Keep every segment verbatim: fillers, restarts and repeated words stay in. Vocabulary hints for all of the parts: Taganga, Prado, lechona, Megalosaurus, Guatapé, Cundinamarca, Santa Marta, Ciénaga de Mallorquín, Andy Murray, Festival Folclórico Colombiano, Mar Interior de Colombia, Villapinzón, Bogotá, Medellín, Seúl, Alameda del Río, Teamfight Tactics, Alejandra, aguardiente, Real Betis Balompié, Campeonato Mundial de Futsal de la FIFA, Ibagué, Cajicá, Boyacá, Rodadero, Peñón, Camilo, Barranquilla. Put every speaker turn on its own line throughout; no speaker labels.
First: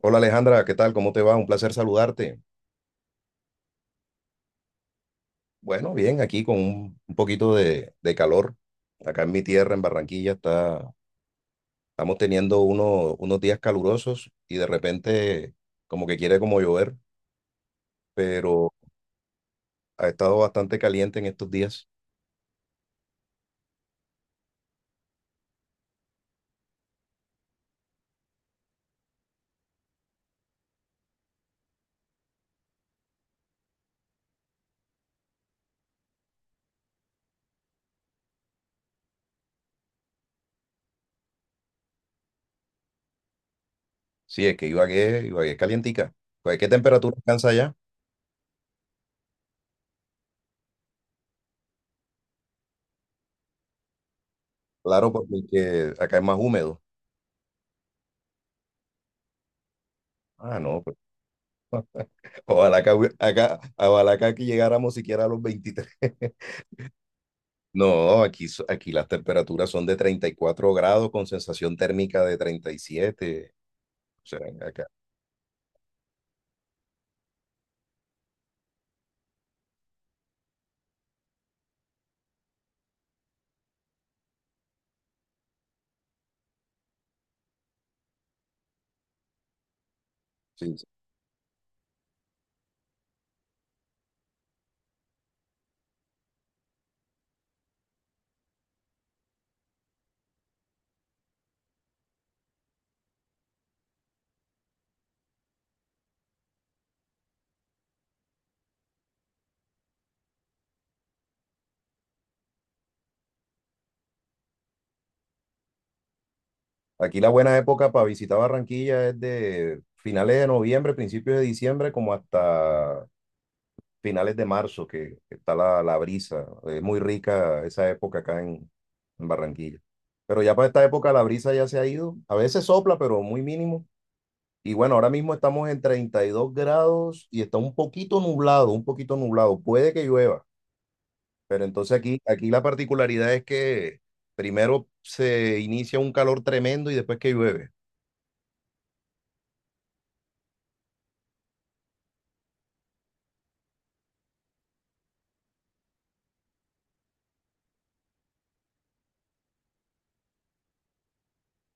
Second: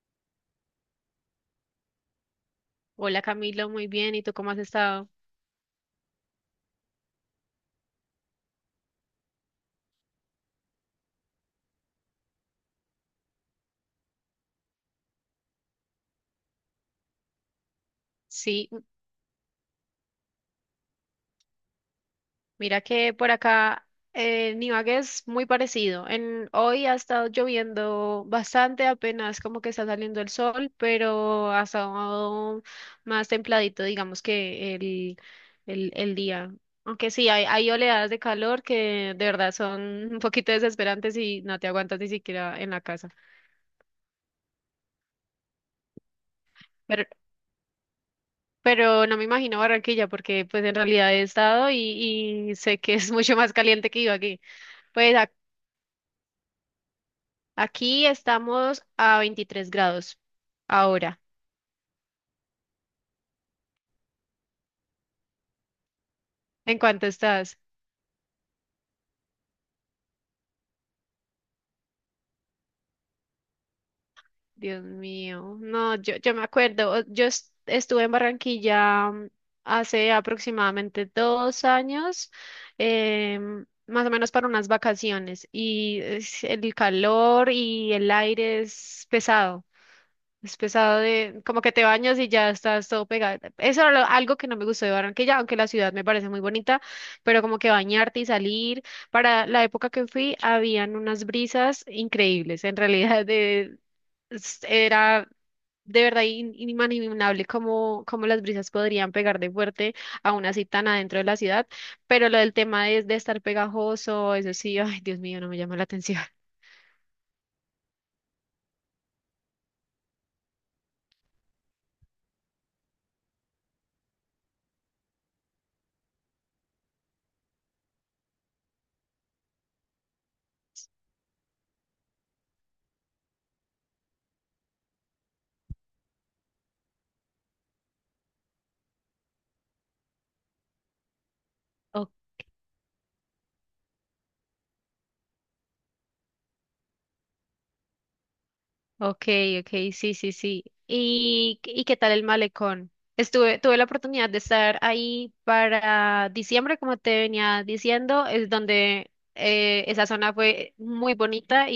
Hola Alejandra, ¿qué tal? ¿Cómo te va? Un placer saludarte.
Hola Camilo, muy bien. ¿Y tú cómo has estado?
Bueno, bien, aquí con un, un poquito de, de calor. Acá en mi tierra, en Barranquilla, está, estamos teniendo uno- unos días calurosos y de repente como que quiere como llover,
Sí,
pero
m-
ha estado bastante caliente en estos días.
mira que por acá eh, en Ibagué es muy parecido. En, hoy ha estado lloviendo bastante, apenas como que está saliendo el sol, pero ha estado más templadito, digamos que el, el, el día. Aunque sí, hay, hay oleadas de calor que de verdad son un poquito desesperantes y no te aguantas ni siquiera en la casa.
Sí, es que Ibagué, Ibagué es calientica. Pues, ¿qué temperatura alcanza allá?
Pero no me imagino Barranquilla porque pues en realidad he estado y, y sé que es mucho más caliente que aquí.
Claro,
Pues ac-
porque acá es más húmedo.
Aquí estamos a veintitrés grados
Ah, no, pues,
ahora.
ojalá que, acá, ojalá que aquí llegáramos siquiera a los veintitrés.
¿En cuánto estás?
No, aquí, so- aquí las temperaturas son de treinta y cuatro grados con sensación térmica de treinta y siete. O sea,
Dios
acá,
mío. No, yo, yo me acuerdo. o- Yo es- estuve en Barranquilla mm, hace aproximadamente dos años, em, más o menos para unas vacaciones y es- el calor y el aire es pesado. Es
sí, sí.
pesado de, como que te bañas y ya estás todo pegado. Eso era lo- algo que no me gustó de Barranquilla, aunque la ciudad me parece muy bonita, pero como que bañarte y salir. Para la época que fui, habían unas brisas increíbles. En realidad, de, es- era de verdad in- inimaginable cómo, cómo las brisas podrían pegar de fuerte, aún así tan adentro de la ciudad. Pero lo del tema de, de estar pegajoso, eso sí, ay, Dios mío, no me llama la atención.
Aquí la buena época para visitar Barranquilla es de finales de noviembre, principios de diciembre, como hasta finales de marzo, que está la, la brisa. Es muy rica esa época acá en, en Barranquilla. Pero ya para esta época la brisa ya se ha ido. A veces sopla, pero muy mínimo. Y bueno, ahora mismo estamos en treinta y dos grados y está un poquito nublado, un poquito nublado. Puede que llueva. Pero entonces aquí, aquí la particularidad es que primero se inicia un calor tremendo y después que llueve,
Okay, okay, sí, sí, sí. ¿Y, y qué tal el malecón? Estuve, tuve la oportunidad de estar ahí para diciembre, como te venía diciendo, es donde eh, esa zona fue muy bonita.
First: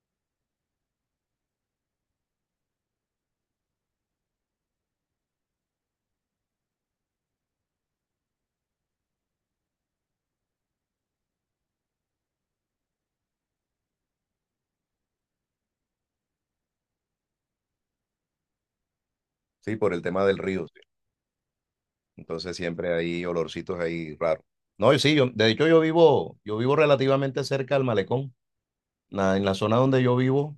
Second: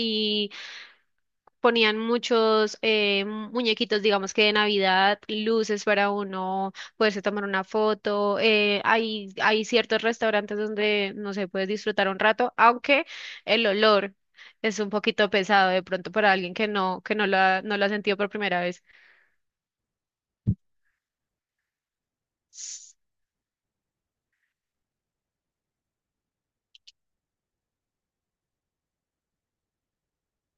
Ponían muchos eh, muñequitos, digamos que de Navidad, luces para uno poderse tomar una foto. eh, hay, hay ciertos restaurantes donde, no sé, puedes disfrutar un rato, aunque el olor es un poquito pesado de pronto para alguien que no, que no lo ha, no lo ha sentido por primera vez.
¿sí? Por el tema del río, ¿sí? Entonces siempre
S-
hay olorcitos ahí raros. No, y sí, yo, de hecho yo vivo, yo vivo relativamente cerca al malecón. Na- en la zona donde yo vivo,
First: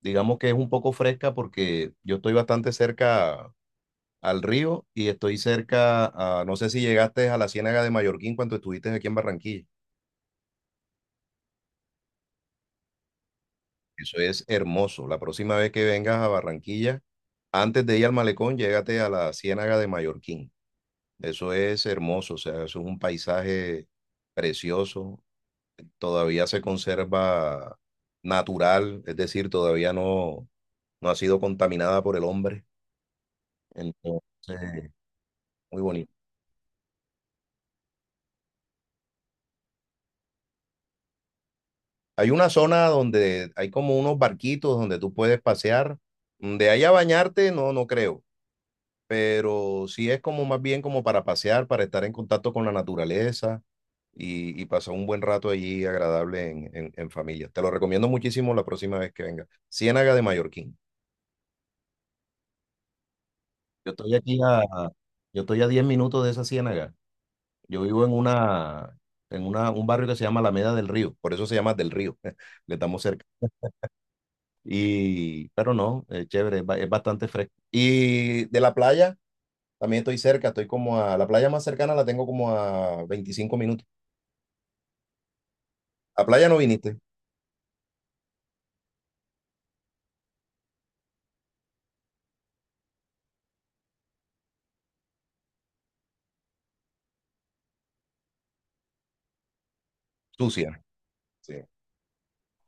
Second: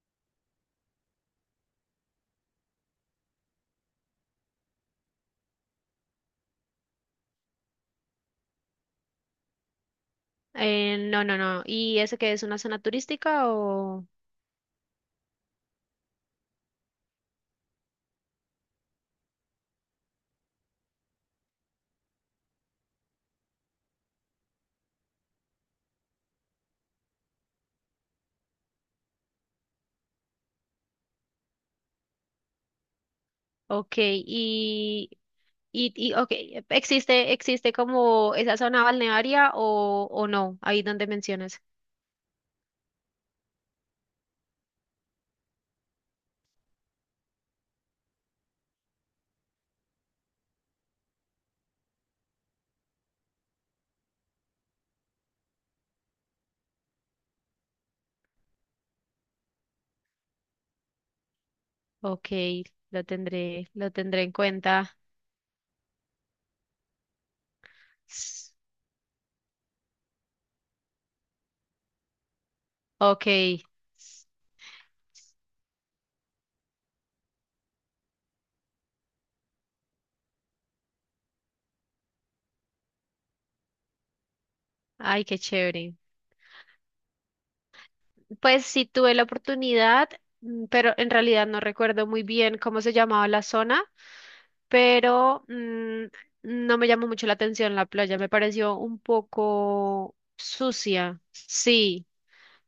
digamos que es un poco fresca porque yo estoy bastante cerca al río y estoy cerca a, no sé si llegaste a la Ciénaga de Mallorquín cuando estuviste aquí en Barranquilla.
Eh, no, no, no. ¿Y eso qué es una zona turística o...?
Eso es hermoso. La próxima vez que vengas a Barranquilla, antes de ir al malecón, llégate a la Ciénaga de Mallorquín. Eso es hermoso, o sea, eso es un paisaje precioso. Todavía se conserva natural, es decir, todavía no, no ha sido contaminada por el hombre.
Ok,
Entonces,
y,
muy
y,
bonito.
y ok, ¿existe, existe como esa zona balnearia o, o no? Ahí donde mencionas.
Hay una zona donde hay como unos barquitos donde tú puedes pasear. De ahí a bañarte, no, no creo. Pero sí es como más bien como para pasear, para estar en contacto con la naturaleza y, y pasar un buen rato allí agradable en, en- en familia. Te lo recomiendo muchísimo la próxima vez que venga. Ciénaga de Mallorquín.
Ok, lo tendré,
Yo
lo
estoy
tendré en
aquí a,
cuenta.
yo estoy a diez minutos de esa ciénaga. Yo vivo en
S-
una, en una, un barrio que se llama Alameda del Río, por eso se llama Del Río, le estamos cerca.
Ok, s-
Y, pero no, es chévere, es, ba- es bastante fresco. Y de la playa, también estoy cerca, estoy como a, la playa más cercana la tengo como a veinticinco minutos.
ay, qué chévere.
A playa no viniste,
Pues sí tuve la oportunidad, mm, pero en realidad no recuerdo muy bien cómo se llamaba la zona, pero mm, no me llamó mucho la atención la playa, me pareció un poco
sucia.
sucia.
Sí.
Sí,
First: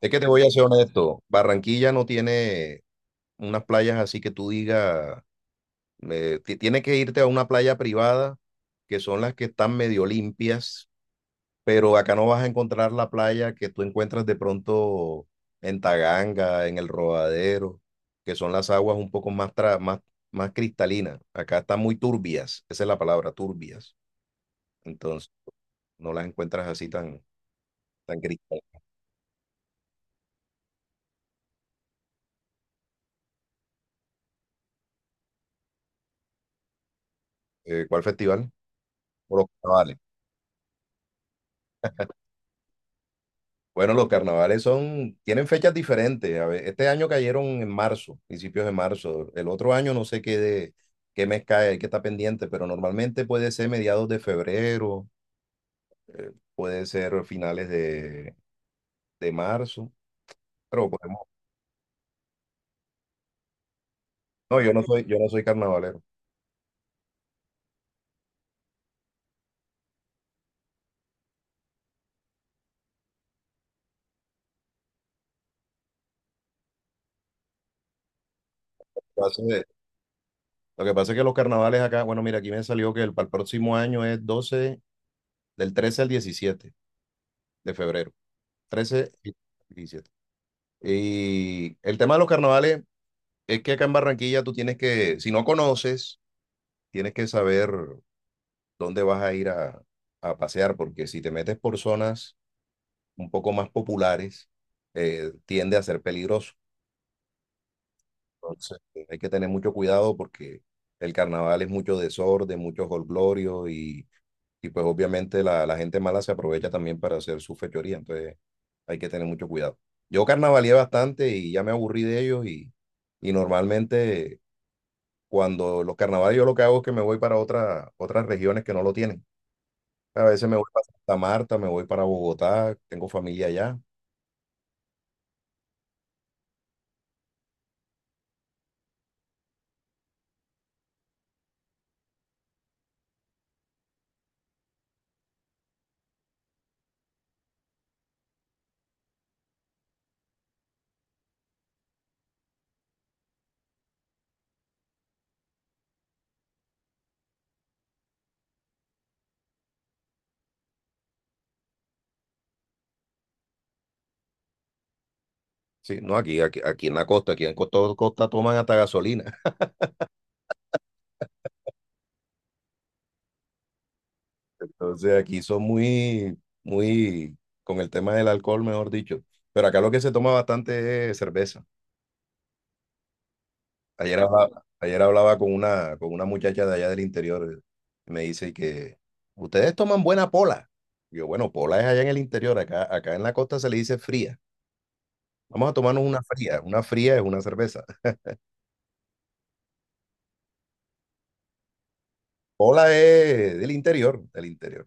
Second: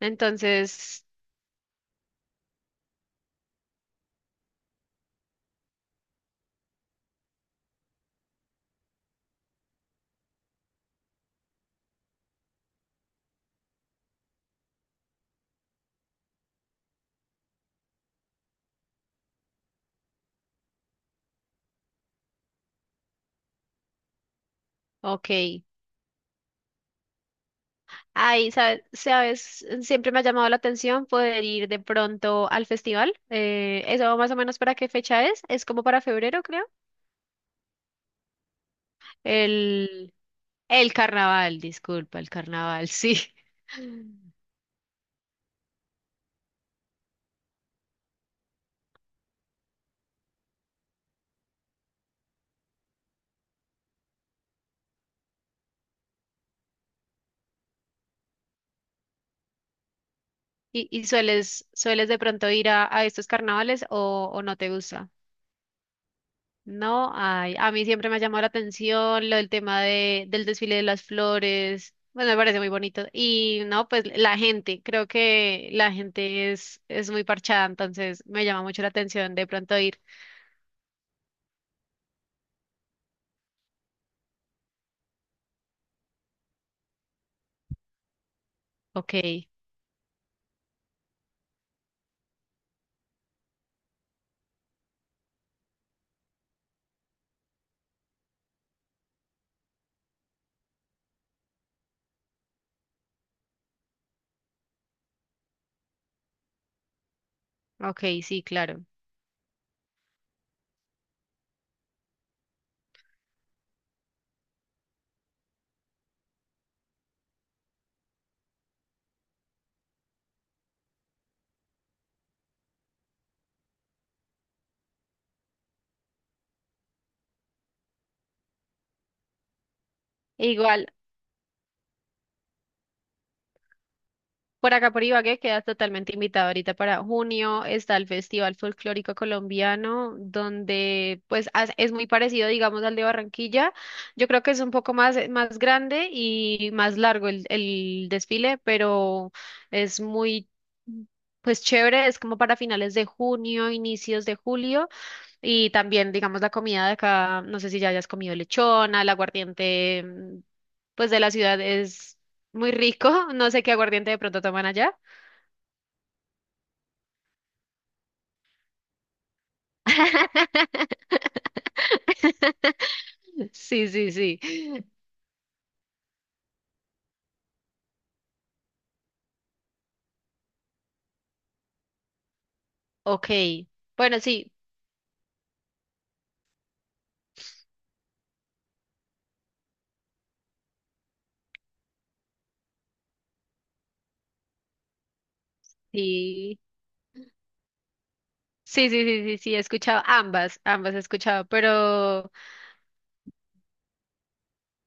Es que te voy a ser honesto, Barranquilla no tiene unas playas así que tú digas, eh, ti- tiene que irte a una playa privada, que son las que están medio limpias, pero acá no vas a encontrar la playa que tú encuentras de pronto en Taganga, en el Rodadero, que son las aguas un poco más, tra- más, más cristalinas. Acá están muy turbias, esa es la palabra, turbias. Entonces,
ok.
no las encuentras así tan, tan
Ay,
cristalinas.
sabe- sabes, siempre me ha llamado la atención poder ir de pronto al festival. Eh, ¿eso más o menos para qué fecha es? Es como para febrero, creo.
Eh, ¿cuál festival? Por los carnavales.
El, el carnaval, disculpa, el carnaval, sí.
Bueno, los carnavales son, tienen fechas diferentes. A ver, este año cayeron en marzo, principios de marzo. El otro año no sé qué, de, qué mes cae, hay que estar pendiente, pero normalmente puede ser mediados de febrero, puede ser finales de, de marzo. Pero
¿Y, y
podemos,
sueles, sueles de pronto ir a, a estos carnavales o, o no
no,
te
yo no soy,
gusta?
yo no soy carnavalero.
No hay. A mí siempre me ha llamado la atención lo del tema de, del desfile de las flores. Bueno, me parece muy bonito. Y no, pues la gente, creo que la gente es, es muy parchada, entonces me llama mucho la
Lo que
atención
pasa
de
es
pronto ir.
lo que pasa es que los carnavales acá, bueno, mira, aquí me salió que el, para el próximo año es doce del trece al diecisiete de febrero. Trece
Ok,
y diecisiete. Y el tema de los carnavales es que acá en Barranquilla tú tienes que, si no conoces, tienes que saber dónde vas a ir a, a pasear, porque si te metes por zonas un poco más populares, eh, tiende a ser peligroso.
ok, sí,
Entonces,
claro.
eh, hay que tener mucho cuidado porque el carnaval es mucho desorden, mucho jolgorio y, y pues obviamente la, la gente mala se aprovecha también para hacer su fechoría, entonces hay que tener mucho cuidado. Yo carnavaleé bastante y ya me aburrí de ellos y, y normalmente cuando los carnavales yo lo que hago es que me voy para otra- otras regiones que no lo tienen. A veces me voy para
Igual.
Santa Marta, me voy para Bogotá, tengo familia allá.
Por acá por Ibagué quedas totalmente invitado ahorita para junio. Está el Festival Folclórico Colombiano, donde pues as- es muy parecido, digamos, al de Barranquilla. Yo creo que es un poco más, más grande y más largo el, el desfile, pero es muy, pues chévere. Es como para finales de junio, inicios de julio. Y también, digamos, la comida de acá, no sé si ya hayas comido lechona, el aguardiente, mm, pues de la ciudad es muy rico. No sé qué aguardiente de pronto toman allá.
Sí, no, aquí, aquí, aquí en la costa, aquí en Costa, Costa toman hasta gasolina.
Sí, sí, sí.
Entonces aquí son muy, muy con el tema del alcohol, mejor dicho. Pero acá lo que se toma bastante es cerveza.
Ok.
Ayer
Bueno, sí,
hablaba, ayer hablaba con una, con una muchacha de allá del interior. Eh, y me dice que ustedes toman buena pola. Yo, bueno, pola es allá en el interior, acá, acá en la costa se le dice fría. Vamos a tomarnos una
sí.
fría. Una fría es una cerveza.
Sí, sí, sí, sí, sí, he escuchado ambas, ambas he escuchado, pero,
Hola es del interior, del interior.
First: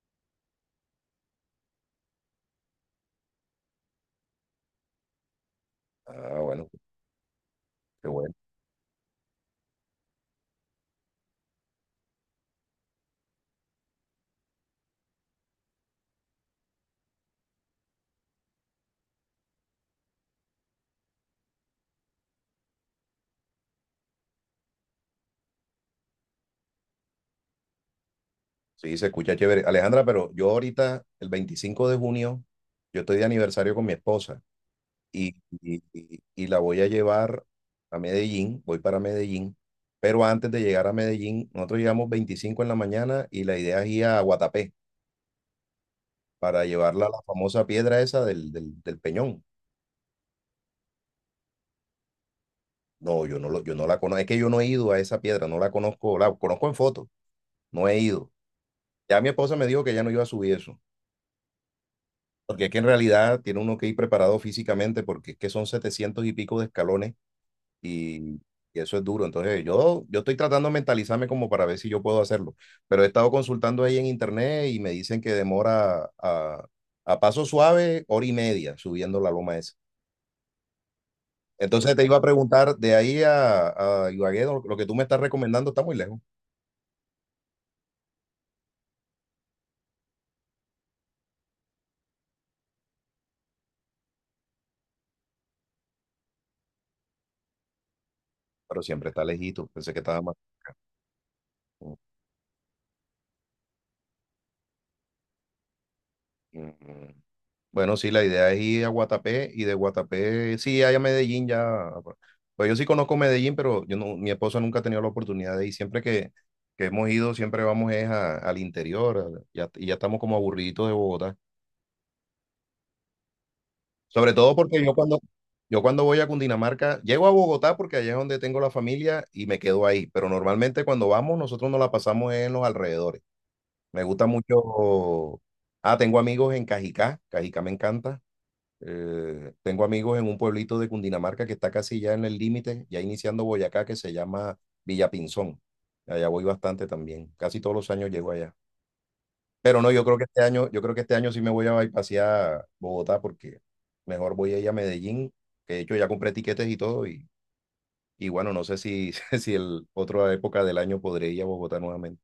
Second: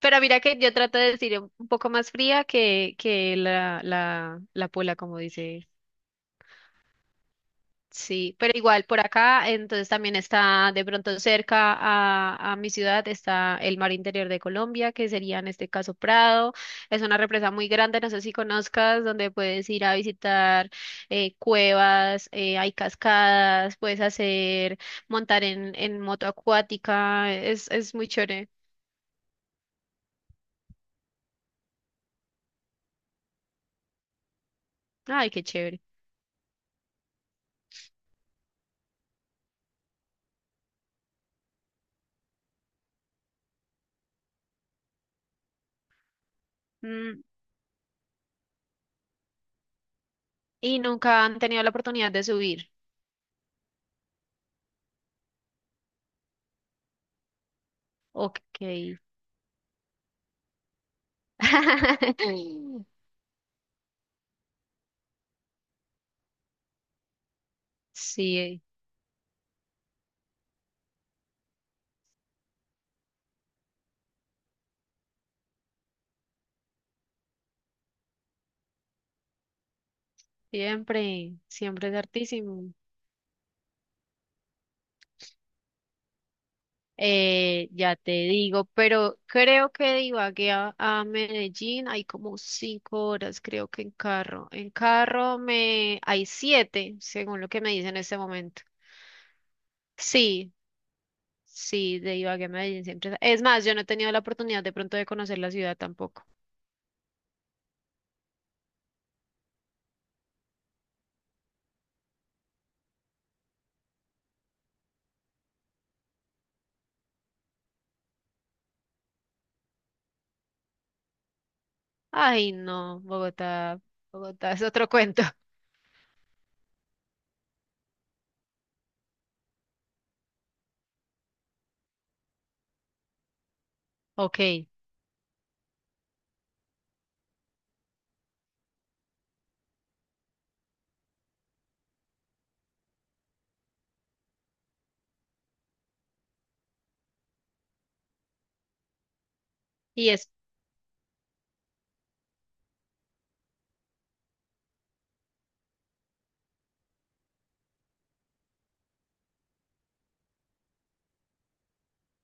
pero mira que yo trato de decir un un poco más fría que, que la, la, la pola, como dice.
Ah, bueno, qué bueno.
Sí, pero igual por acá, entonces también está de pronto cerca a, a mi ciudad, está el Mar Interior de Colombia, que sería en este caso Prado. Es una represa muy grande, no sé si conozcas, donde puedes ir a visitar eh, cuevas, eh, hay cascadas, puedes hacer, montar en, en moto acuática, es, es muy chévere.
Sí, se escucha chévere. Alejandra, pero yo ahorita, el veinticinco de junio, yo estoy de aniversario con mi esposa
Ay,
y,
qué chévere.
y- y- y la voy a llevar a Medellín, voy para Medellín, pero antes de llegar a Medellín, nosotros llegamos veinticinco en la mañana y la idea es ir a Guatapé para llevarla a
Mm,
la famosa piedra esa del, del- del Peñón.
y nunca han tenido la oportunidad de subir.
No, yo no, lo, yo no la conozco, es que yo no he ido a esa piedra, no la conozco, la conozco en foto, no he ido.
Ok.
Ya mi esposa me dijo que ya no iba a subir eso, porque es que en realidad tiene uno que ir preparado físicamente, porque es que son setecientos y pico de escalones y,
Sí,
y eso es duro. Entonces yo, yo estoy tratando de mentalizarme como para ver si yo puedo hacerlo, pero he estado consultando ahí en internet y me dicen que demora a, a paso suave hora y media subiendo la loma esa.
siempre, siempre
Entonces
es
te iba a
hartísimo.
preguntar, de ahí a, a Ibagué, lo lo que tú me estás recomendando está muy lejos,
Eh, ya te digo, pero creo que de Ibagué a, a Medellín hay como cinco horas, creo que en carro. En carro me hay siete, según lo que me dice en este momento.
pero siempre está lejito. Pensé que estaba más...
Sí, sí, de Ibagué a Medellín siempre. Es es más, yo no he tenido la oportunidad de pronto de conocer la ciudad tampoco.
Bueno, sí, la idea es ir a Guatapé y de Guatapé, sí, allá a Medellín ya. Pues yo sí conozco Medellín, pero yo no, mi esposa nunca ha tenido la oportunidad de ir. Siempre que, que hemos ido, siempre vamos es a- al interior a- y ya- y ya estamos como aburriditos de Bogotá.
Ay, no, Bogotá,
Sobre
Bogotá
todo
es
porque
otro
yo cuando,
cuento.
yo cuando voy a Cundinamarca, llego a Bogotá porque allá es donde tengo la familia y me quedo ahí. Pero normalmente cuando vamos, nosotros nos la pasamos en los alrededores. Me gusta
Ok,
mucho. Ah, tengo amigos en Cajicá. Cajicá me encanta. Eh, tengo amigos en un pueblito de Cundinamarca que está casi ya en el límite, ya iniciando Boyacá, que se llama Villapinzón. Allá voy bastante también. Casi todos los años llego allá. Pero no, yo
y
creo que
es,
este año, yo creo que este año sí me voy a pasear Bogotá porque mejor voy a ir a Medellín, que de hecho ya compré tiquetes y todo y, y bueno, no sé si, si el otra época del año podré ir a Bogotá nuevamente.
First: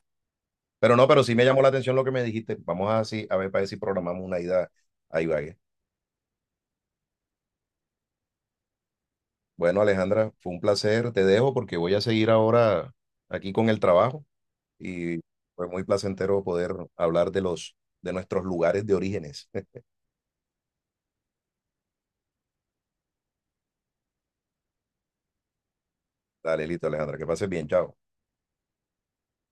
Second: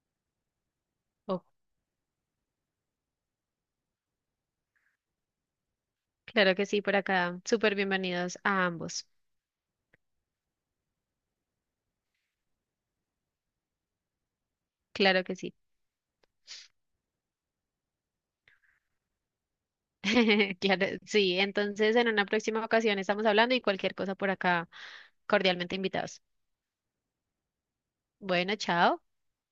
Pero no, pero sí
oh,
me llamó la atención lo que me dijiste. Vamos a, sí, a ver para ver si programamos una ida a Ibagué.
claro que sí, por acá. Súper bienvenidos a ambos.
Bueno, Alejandra, fue un placer. Te dejo porque voy a seguir ahora aquí con el trabajo y
Claro que sí.
fue muy placentero poder hablar de los de nuestros lugares de orígenes.
Claro, sí, entonces en una próxima ocasión estamos hablando y cualquier cosa por acá, cordialmente invitados.
Dale, listo, Alejandra, que pases bien, chao.
Bueno, chao.